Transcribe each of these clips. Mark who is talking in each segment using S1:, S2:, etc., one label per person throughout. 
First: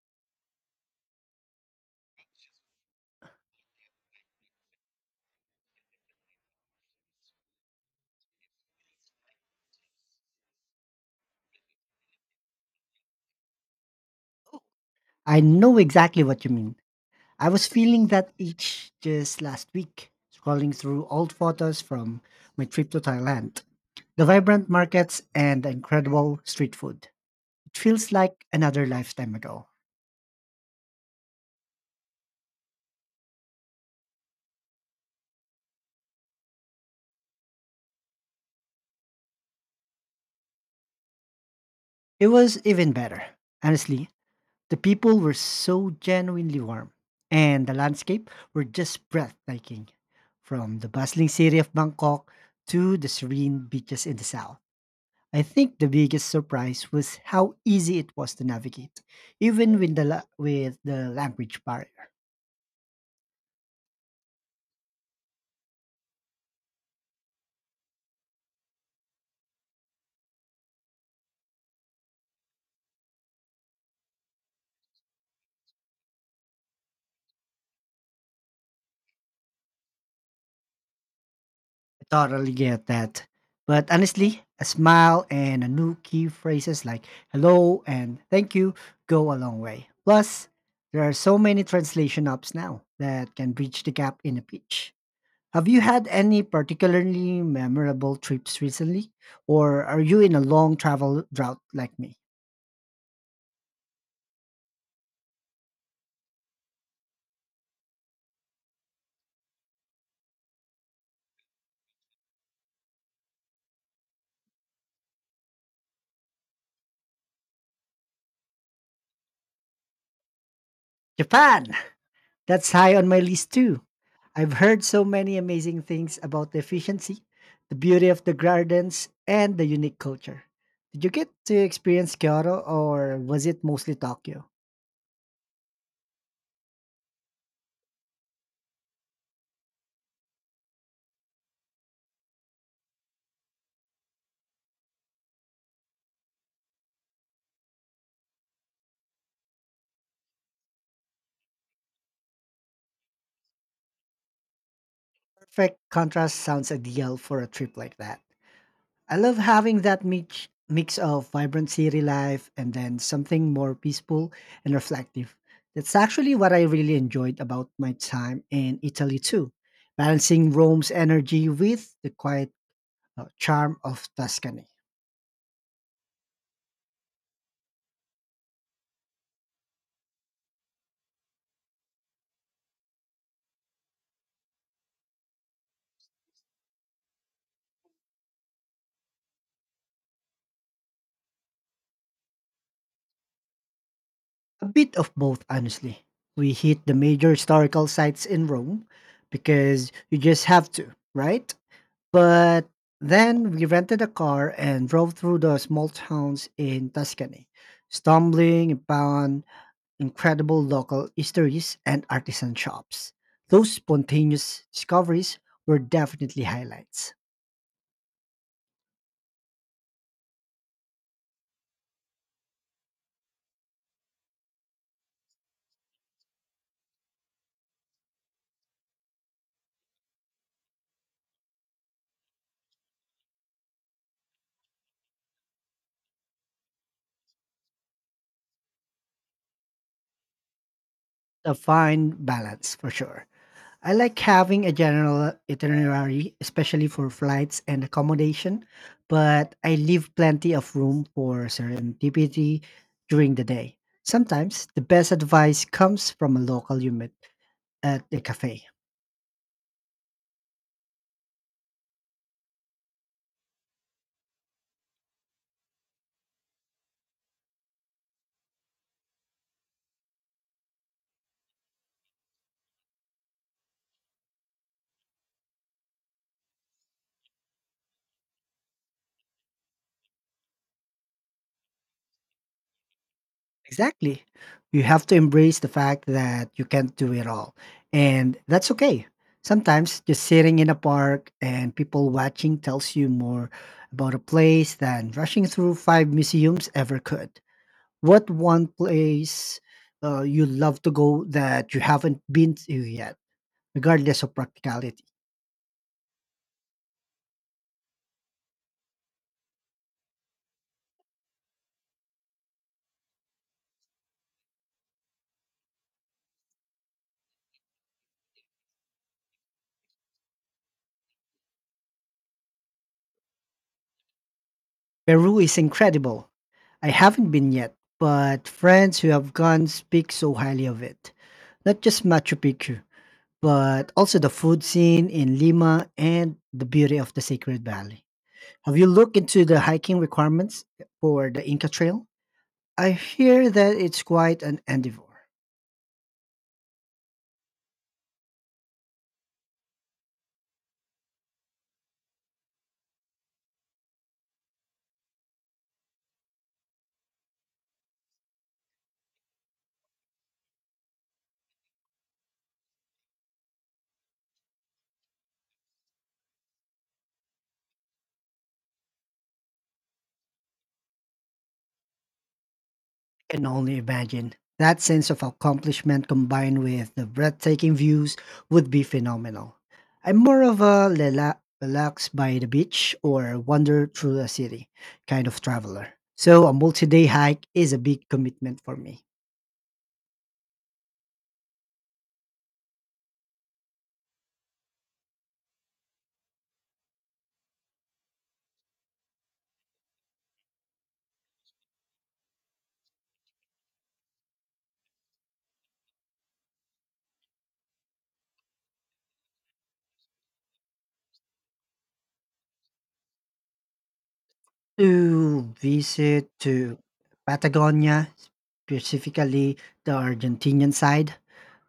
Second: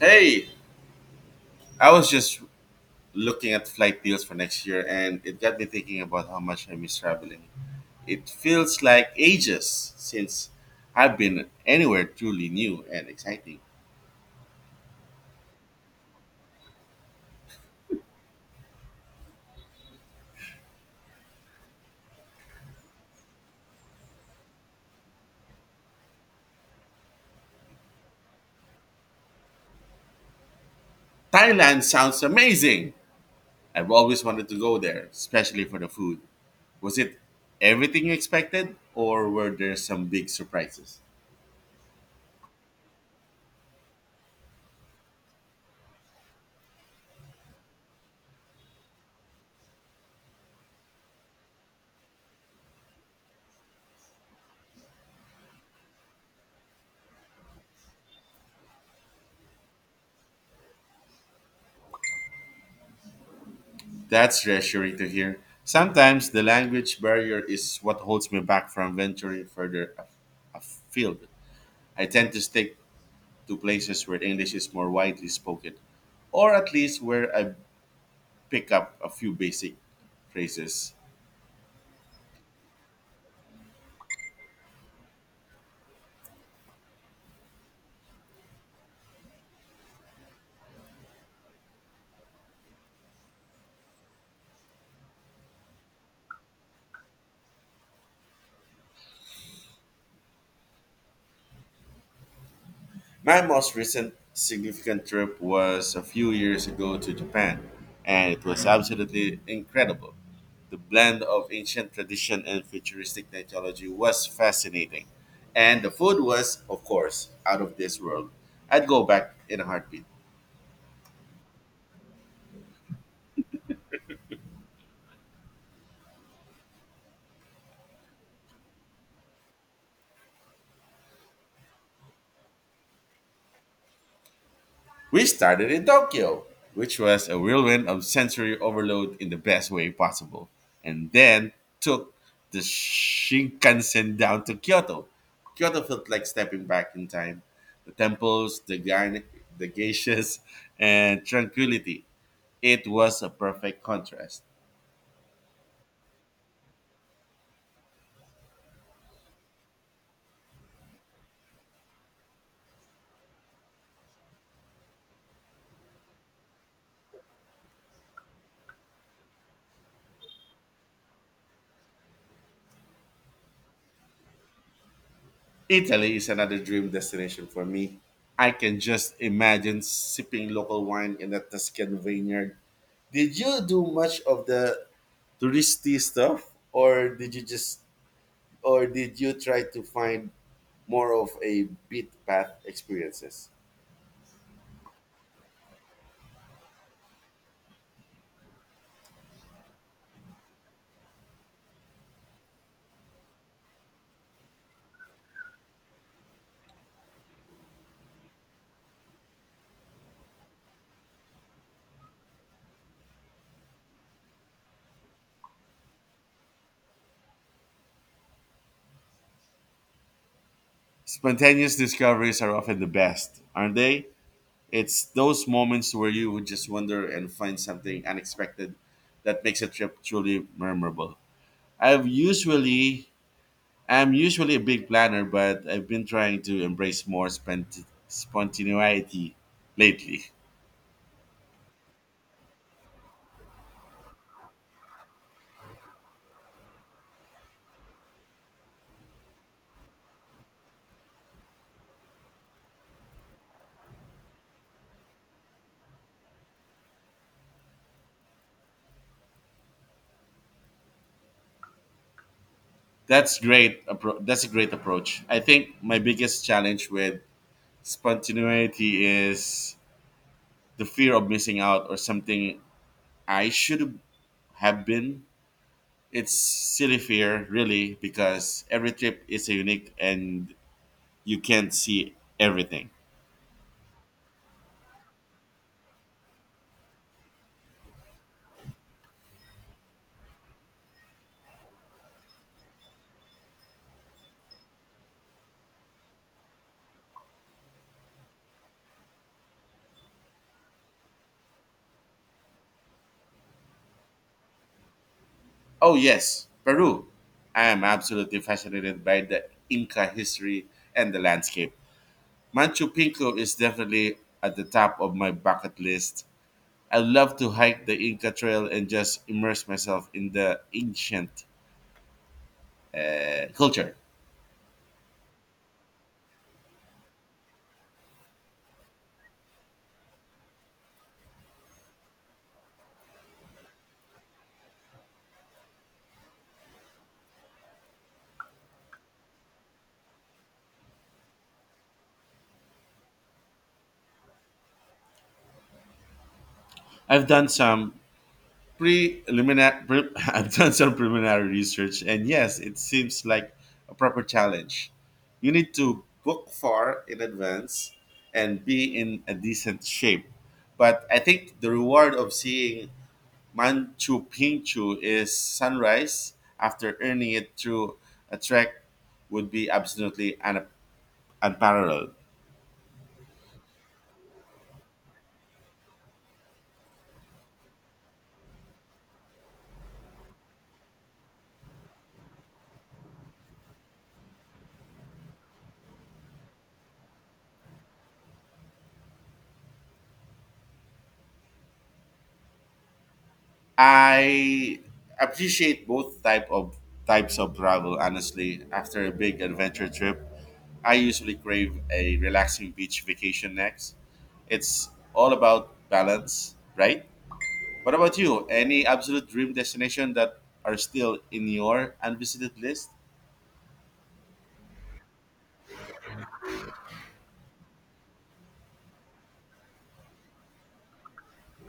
S1: Hey, I was just looking at flight deals for next year and it got me thinking about how much I miss traveling. It feels like ages since I've been anywhere truly new and exciting.
S2: I know exactly what you mean. I was feeling that itch just last week, scrolling through old photos from my trip to Thailand. The vibrant markets and the incredible street food. It feels like another lifetime ago.
S1: Thailand sounds amazing. I've always wanted to go there, especially for the food. Was it everything you expected or were there some big surprises?
S2: It was even better. Honestly, the people were so genuinely warm, and the landscape were just breathtaking, from the bustling city of Bangkok to the serene beaches in the south. I think the biggest surprise was how easy it was to navigate, even with the with the language barrier.
S1: That's reassuring to hear. Sometimes the language barrier is what holds me back from venturing afield. I tend to stick to places where English is more widely spoken, or at least where I pick up a few basic phrases.
S2: I totally get that. But honestly, a smile and a new key phrases like hello and thank you go a long way. Plus, there are so many translation apps now that can bridge the gap in a pitch. Have you had any particularly memorable trips recently? Or are you in a long travel drought like me?
S1: My most recent significant trip was a few years ago to Japan, and it was absolutely incredible. The blend of ancient tradition and futuristic technology was fascinating, and the food was, of course, out of this world. I'd go back in a heartbeat.
S2: Japan! That's high on my list too. I've heard so many amazing things about the efficiency, the beauty of the gardens, and the unique culture. Did you get to experience Kyoto or was it mostly Tokyo?
S1: We started in Tokyo, which was a whirlwind of sensory overload in the best way possible, and then took the Shinkansen down to Kyoto. Kyoto felt like stepping back in time. The temples, the geishas, and tranquility. It was a perfect contrast.
S2: Perfect contrast sounds ideal for a trip like that. I love having that mix of vibrant city life and then something more peaceful and reflective. That's actually what I really enjoyed about my time in Italy too, balancing Rome's energy with the quiet charm of Tuscany.
S1: Italy is another dream destination for me. I can just imagine sipping local wine in a Tuscan vineyard. Did you do much of the touristy stuff, or did you try to find more of a beat path experiences?
S2: A bit of both, honestly. We hit the major historical sites in Rome because you just have to, right? But then we rented a car and drove through the small towns in Tuscany, stumbling upon incredible local eateries and artisan shops. Those spontaneous discoveries were definitely highlights.
S1: Spontaneous discoveries are often the best, aren't they? It's those moments where you would just wonder and find something unexpected that makes a trip truly memorable. I've usually I'm usually a big planner, but I've been trying to embrace more spontaneity lately.
S2: A fine balance for sure. I like having a general itinerary, especially for flights and accommodation, but I leave plenty of room for serendipity during the day. Sometimes the best advice comes from a local you met at a cafe.
S1: That's a great approach. I think my biggest challenge with spontaneity is the fear of missing out or something I should have been. It's silly fear, really, because every trip is unique and you can't see everything.
S2: Exactly. You have to embrace the fact that you can't do it all. And that's okay. Sometimes just sitting in a park and people watching tells you more about a place than rushing through five museums ever could. What one place you love to go that you haven't been to yet? Regardless of practicality.
S1: Oh yes, Peru. I am absolutely fascinated by the Inca history and the landscape. Machu Picchu is definitely at the top of my bucket list. I love to hike the Inca Trail and just immerse myself in the ancient culture.
S2: Peru is incredible. I haven't been yet, but friends who have gone speak so highly of it. Not just Machu Picchu, but also the food scene in Lima and the beauty of the Sacred Valley. Have you looked into the hiking requirements for the Inca Trail? I hear that it's quite an endeavor.
S1: I've done some preliminary pre- I've done some preliminary research, and yes, it seems like a proper challenge. You need to book far in advance and be in a decent shape. But I think the reward of seeing Manchu Picchu is sunrise after earning it through a trek would be absolutely unparalleled.
S2: Can only imagine. That sense of accomplishment combined with the breathtaking views would be phenomenal. I'm more of a relax by the beach or wander through a city kind of traveler. So a multi-day hike is a big commitment for me.
S1: I appreciate both types of travel honestly. After a big adventure trip, I usually crave a relaxing beach vacation next. It's all about balance, right? What about you? Any absolute dream destination that are still in your unvisited list?
S2: To visit to Patagonia, specifically the Argentinian side,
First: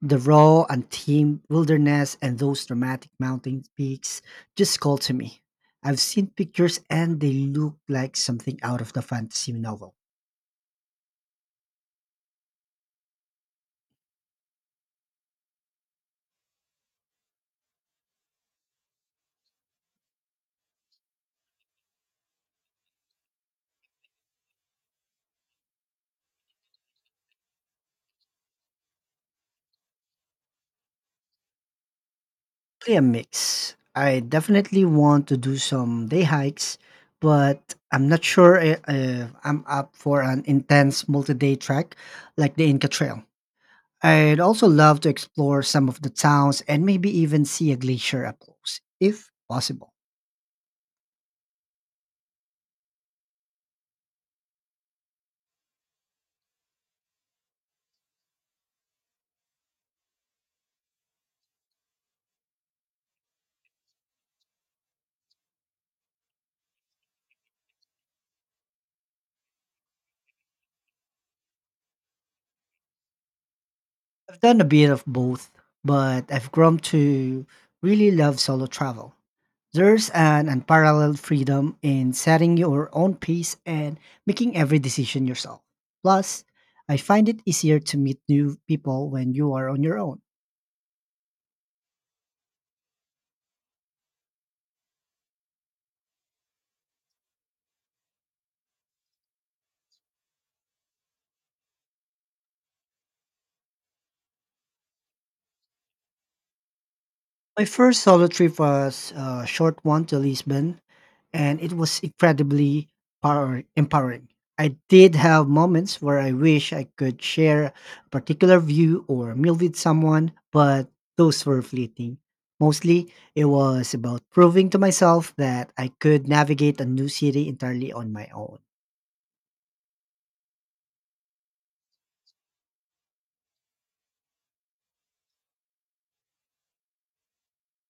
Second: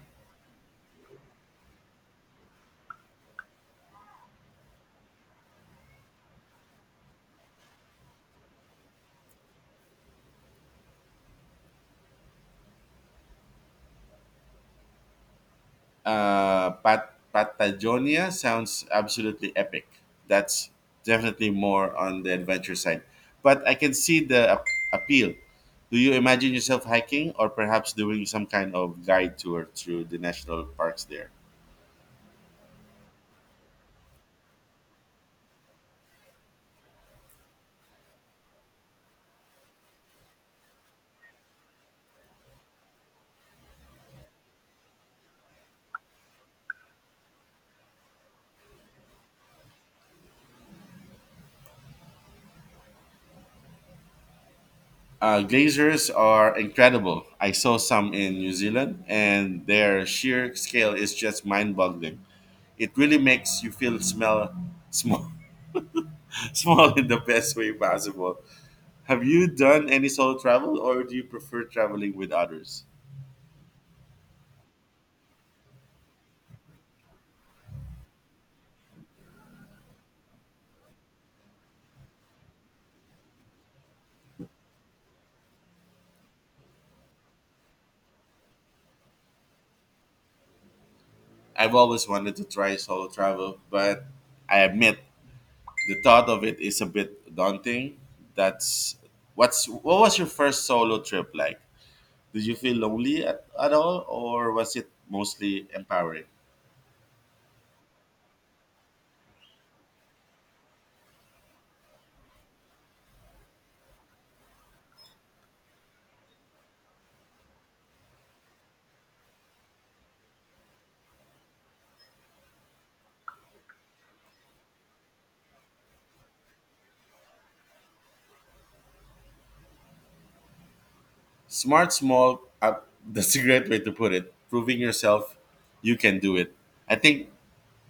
S2: the raw, untamed wilderness and those dramatic mountain peaks just call to me. I've seen pictures and they look like something out of the fantasy novel.
S1: Patagonia sounds absolutely epic. That's definitely more on the adventure side, but I can see the appeal. Do you imagine yourself hiking or perhaps doing some kind of guide tour through the national parks there?
S2: Probably a mix. I definitely want to do some day hikes, but I'm not sure if I'm up for an intense multi day trek like the Inca Trail. I'd also love to explore some of the towns and maybe even see a glacier up close, if possible.
S1: Glaciers are incredible. I saw some in New Zealand, and their sheer scale is just mind-boggling. It really makes you feel smell small, small in the best way possible. Have you done any solo travel or do you prefer traveling with others?
S2: I've done a bit of both, but I've grown to really love solo travel. There's an unparalleled freedom in setting your own pace and making every decision yourself. Plus, I find it easier to meet new people when you are on your own.
S1: I've always wanted to try solo travel, but I admit the thought of it is a bit daunting. That's what's what was your first solo trip like? Did you feel lonely at all or was it mostly empowering?
S2: My first solo trip was a short one to Lisbon, and it was incredibly empowering. I did have moments where I wish I could share a particular view or meal with someone, but those were fleeting. Mostly, it was about proving to myself that I could navigate a new city entirely on my own.
S1: Smart small that's a great way to put it. Proving yourself you can do it. I think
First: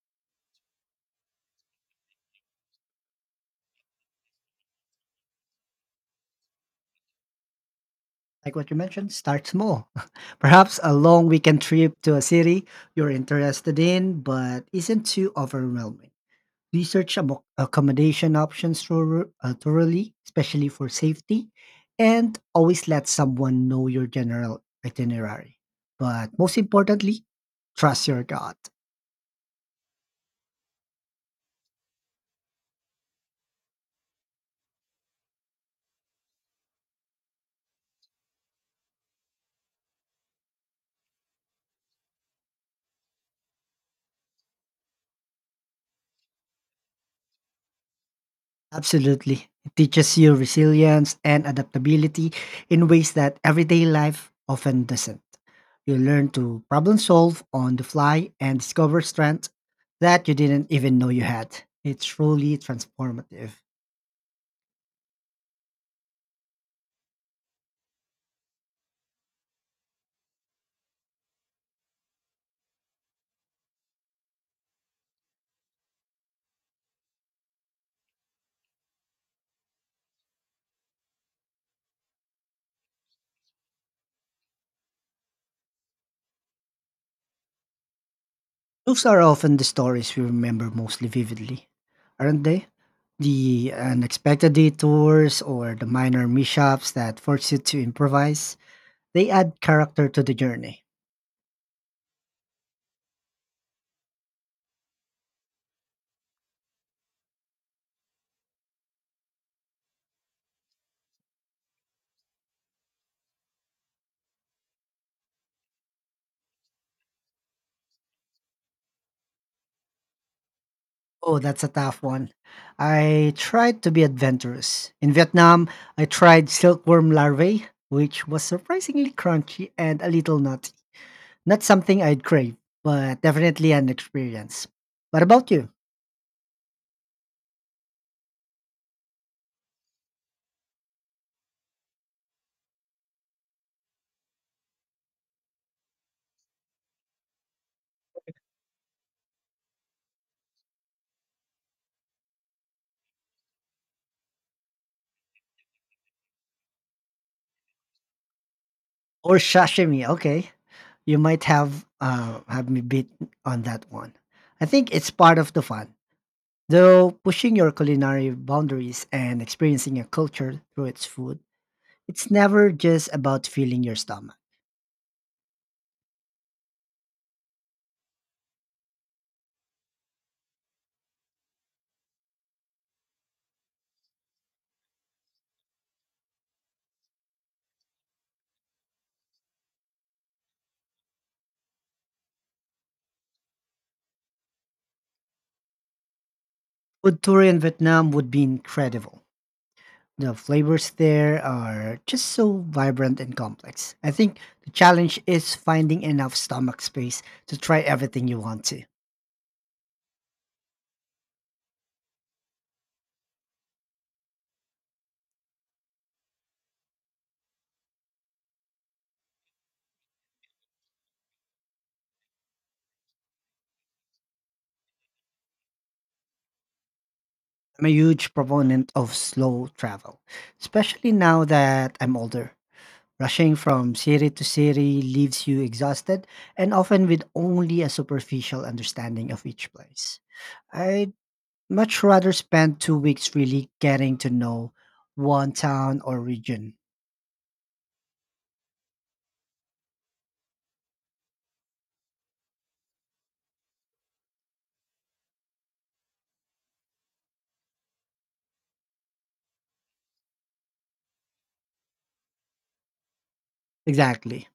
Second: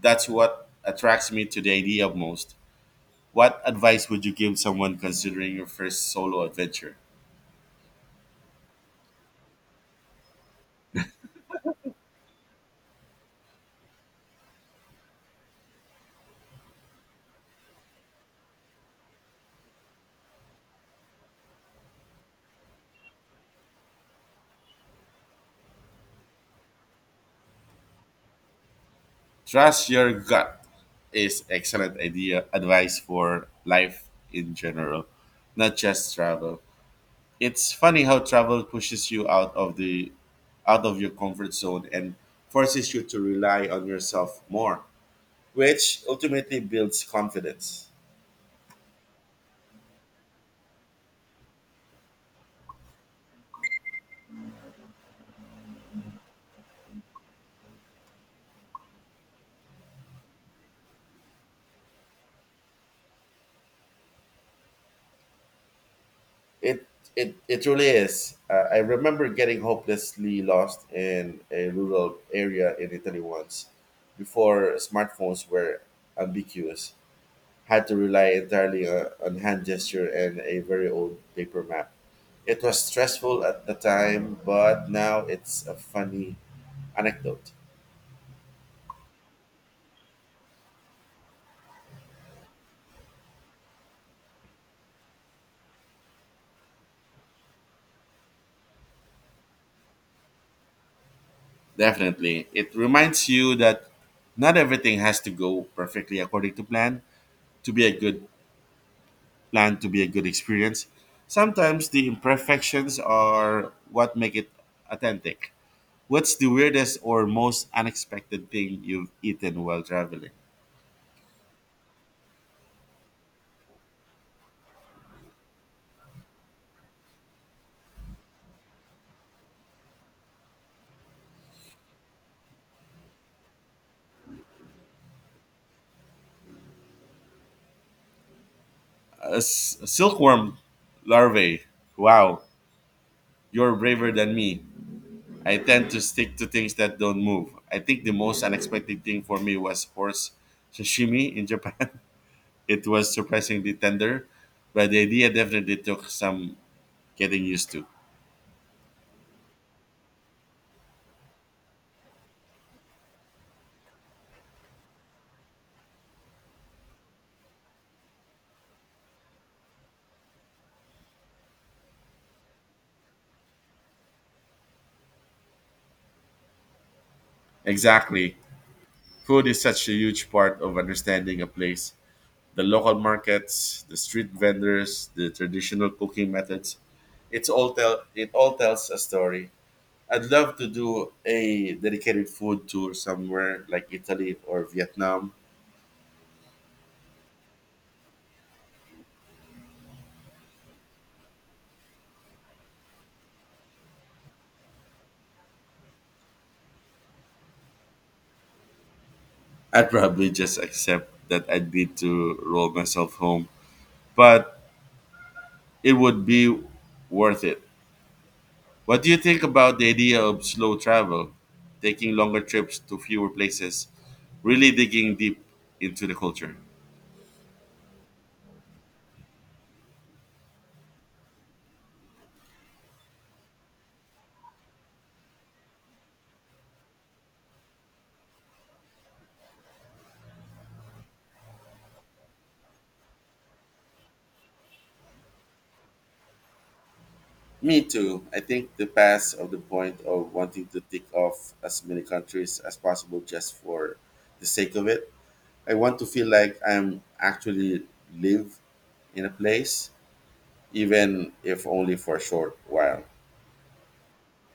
S1: that's what attracts me to the idea of most. What advice would you give someone considering your first solo adventure?
S2: Like what you mentioned, start small. Perhaps a long weekend trip to a city you're interested in, but isn't too overwhelming. Research accommodation options thoroughly, especially for safety, and always let someone know your general itinerary. But most importantly, trust your gut.
S1: Trust your gut is excellent idea advice for life in general, not just travel. It's funny how travel pushes you out of your comfort zone and forces you to rely on yourself more, which ultimately builds confidence.
S2: Absolutely. It teaches you resilience and adaptability in ways that everyday life often doesn't. You learn to problem solve on the fly and discover strengths that you didn't even know you had. It's truly transformative.
S1: It it really is. I remember getting hopelessly lost in a rural area in Italy once, before smartphones were ambiguous. Had to rely entirely on hand gesture and a very old paper map. It was stressful at the time, but now it's a funny anecdote.
S2: Those are often the stories we remember most vividly, aren't they? The unexpected detours or the minor mishaps that force you to improvise, they add character to the journey.
S1: Definitely. It reminds you that not everything has to go perfectly according to to be a good plan to be a good experience. Sometimes the imperfections are what make it authentic. What's the weirdest or most unexpected thing you've eaten while traveling?
S2: Oh, that's a tough one. I tried to be adventurous. In Vietnam, I tried silkworm larvae, which was surprisingly crunchy and a little nutty. Not something I'd crave, but definitely an experience. What about you?
S1: A silkworm larvae. Wow, you're braver than me. I tend to stick to things that don't move. I think the most unexpected thing for me was horse sashimi in Japan. It was surprisingly tender, but the idea definitely took some getting used to.
S2: Or sashimi, okay. You might have me beat on that one. I think it's part of the fun, though. Pushing your culinary boundaries and experiencing a culture through its food, it's never just about filling your stomach.
S1: Exactly. Food is such a huge part of understanding a place. The local markets, the street vendors, the traditional cooking methods. It all tells a story. I'd love to do a dedicated food tour somewhere like Italy or Vietnam.
S2: Food tour in Vietnam would be incredible. The flavors there are just so vibrant and complex. I think the challenge is finding enough stomach space to try everything you want to.
S1: I'd probably just accept that I'd need to roll myself home, but it would be worth it. What do you think about the idea of slow travel, taking longer trips to fewer places, really digging deep into the culture?
S2: I'm a huge proponent of slow travel, especially now that I'm older. Rushing from city to city leaves you exhausted and often with only a superficial understanding of each place. I'd much rather spend 2 weeks really getting to know one town or region.
S1: Me too. I think the point of wanting to tick off as many countries as possible just for the sake of it. I want to feel like I'm actually live in a place, even if only for a short while.
S2: Exactly.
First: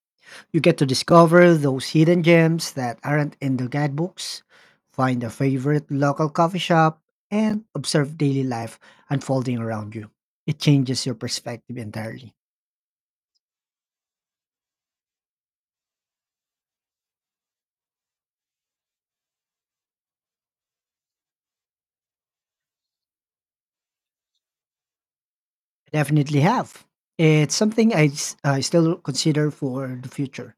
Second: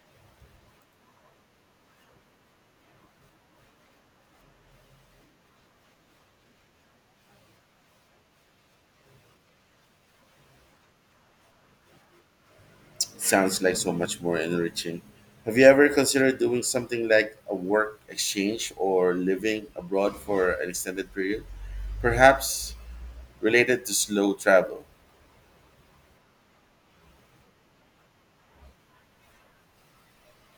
S2: You get to discover those hidden gems that aren't in the guidebooks, find a favorite local coffee shop, and observe daily life unfolding around you. It changes your perspective entirely.
S1: Sounds like so much more enriching. Have you ever considered doing something like a work exchange or living abroad for an extended period? Perhaps related to slow travel.
S2: I definitely have. It's something I still consider for the future.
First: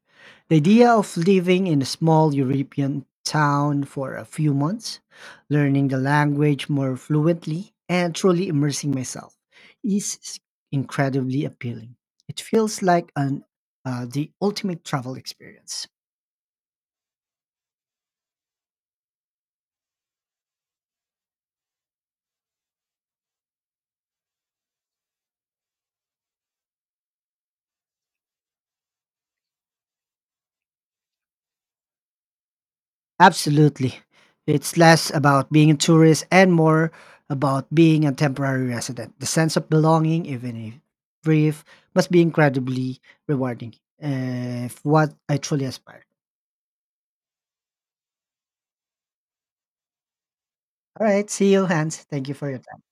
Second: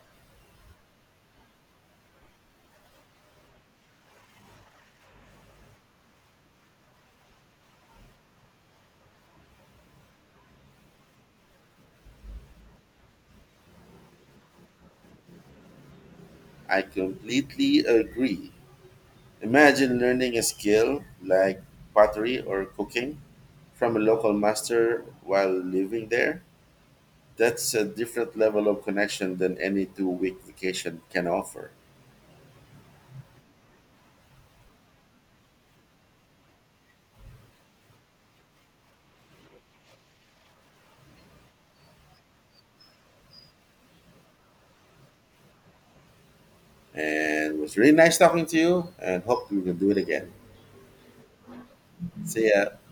S2: The idea of living in a small European town for a few months, learning the language more fluently, and truly immersing myself is incredibly appealing. It feels like an the ultimate travel experience.
S1: I completely agree. Imagine learning a skill like pottery or cooking from a local master while living there. That's a different level of connection than any 2-week vacation can offer.
S2: Absolutely. It's less about being a tourist and more about being a temporary resident. The sense of belonging, even if brief, must be incredibly rewarding. If what I truly aspire.
S1: And it was really nice talking to you and hope we can do it again.
S2: All right, see you, Hans. Thank you
S1: See
S2: for your
S1: ya.
S2: time.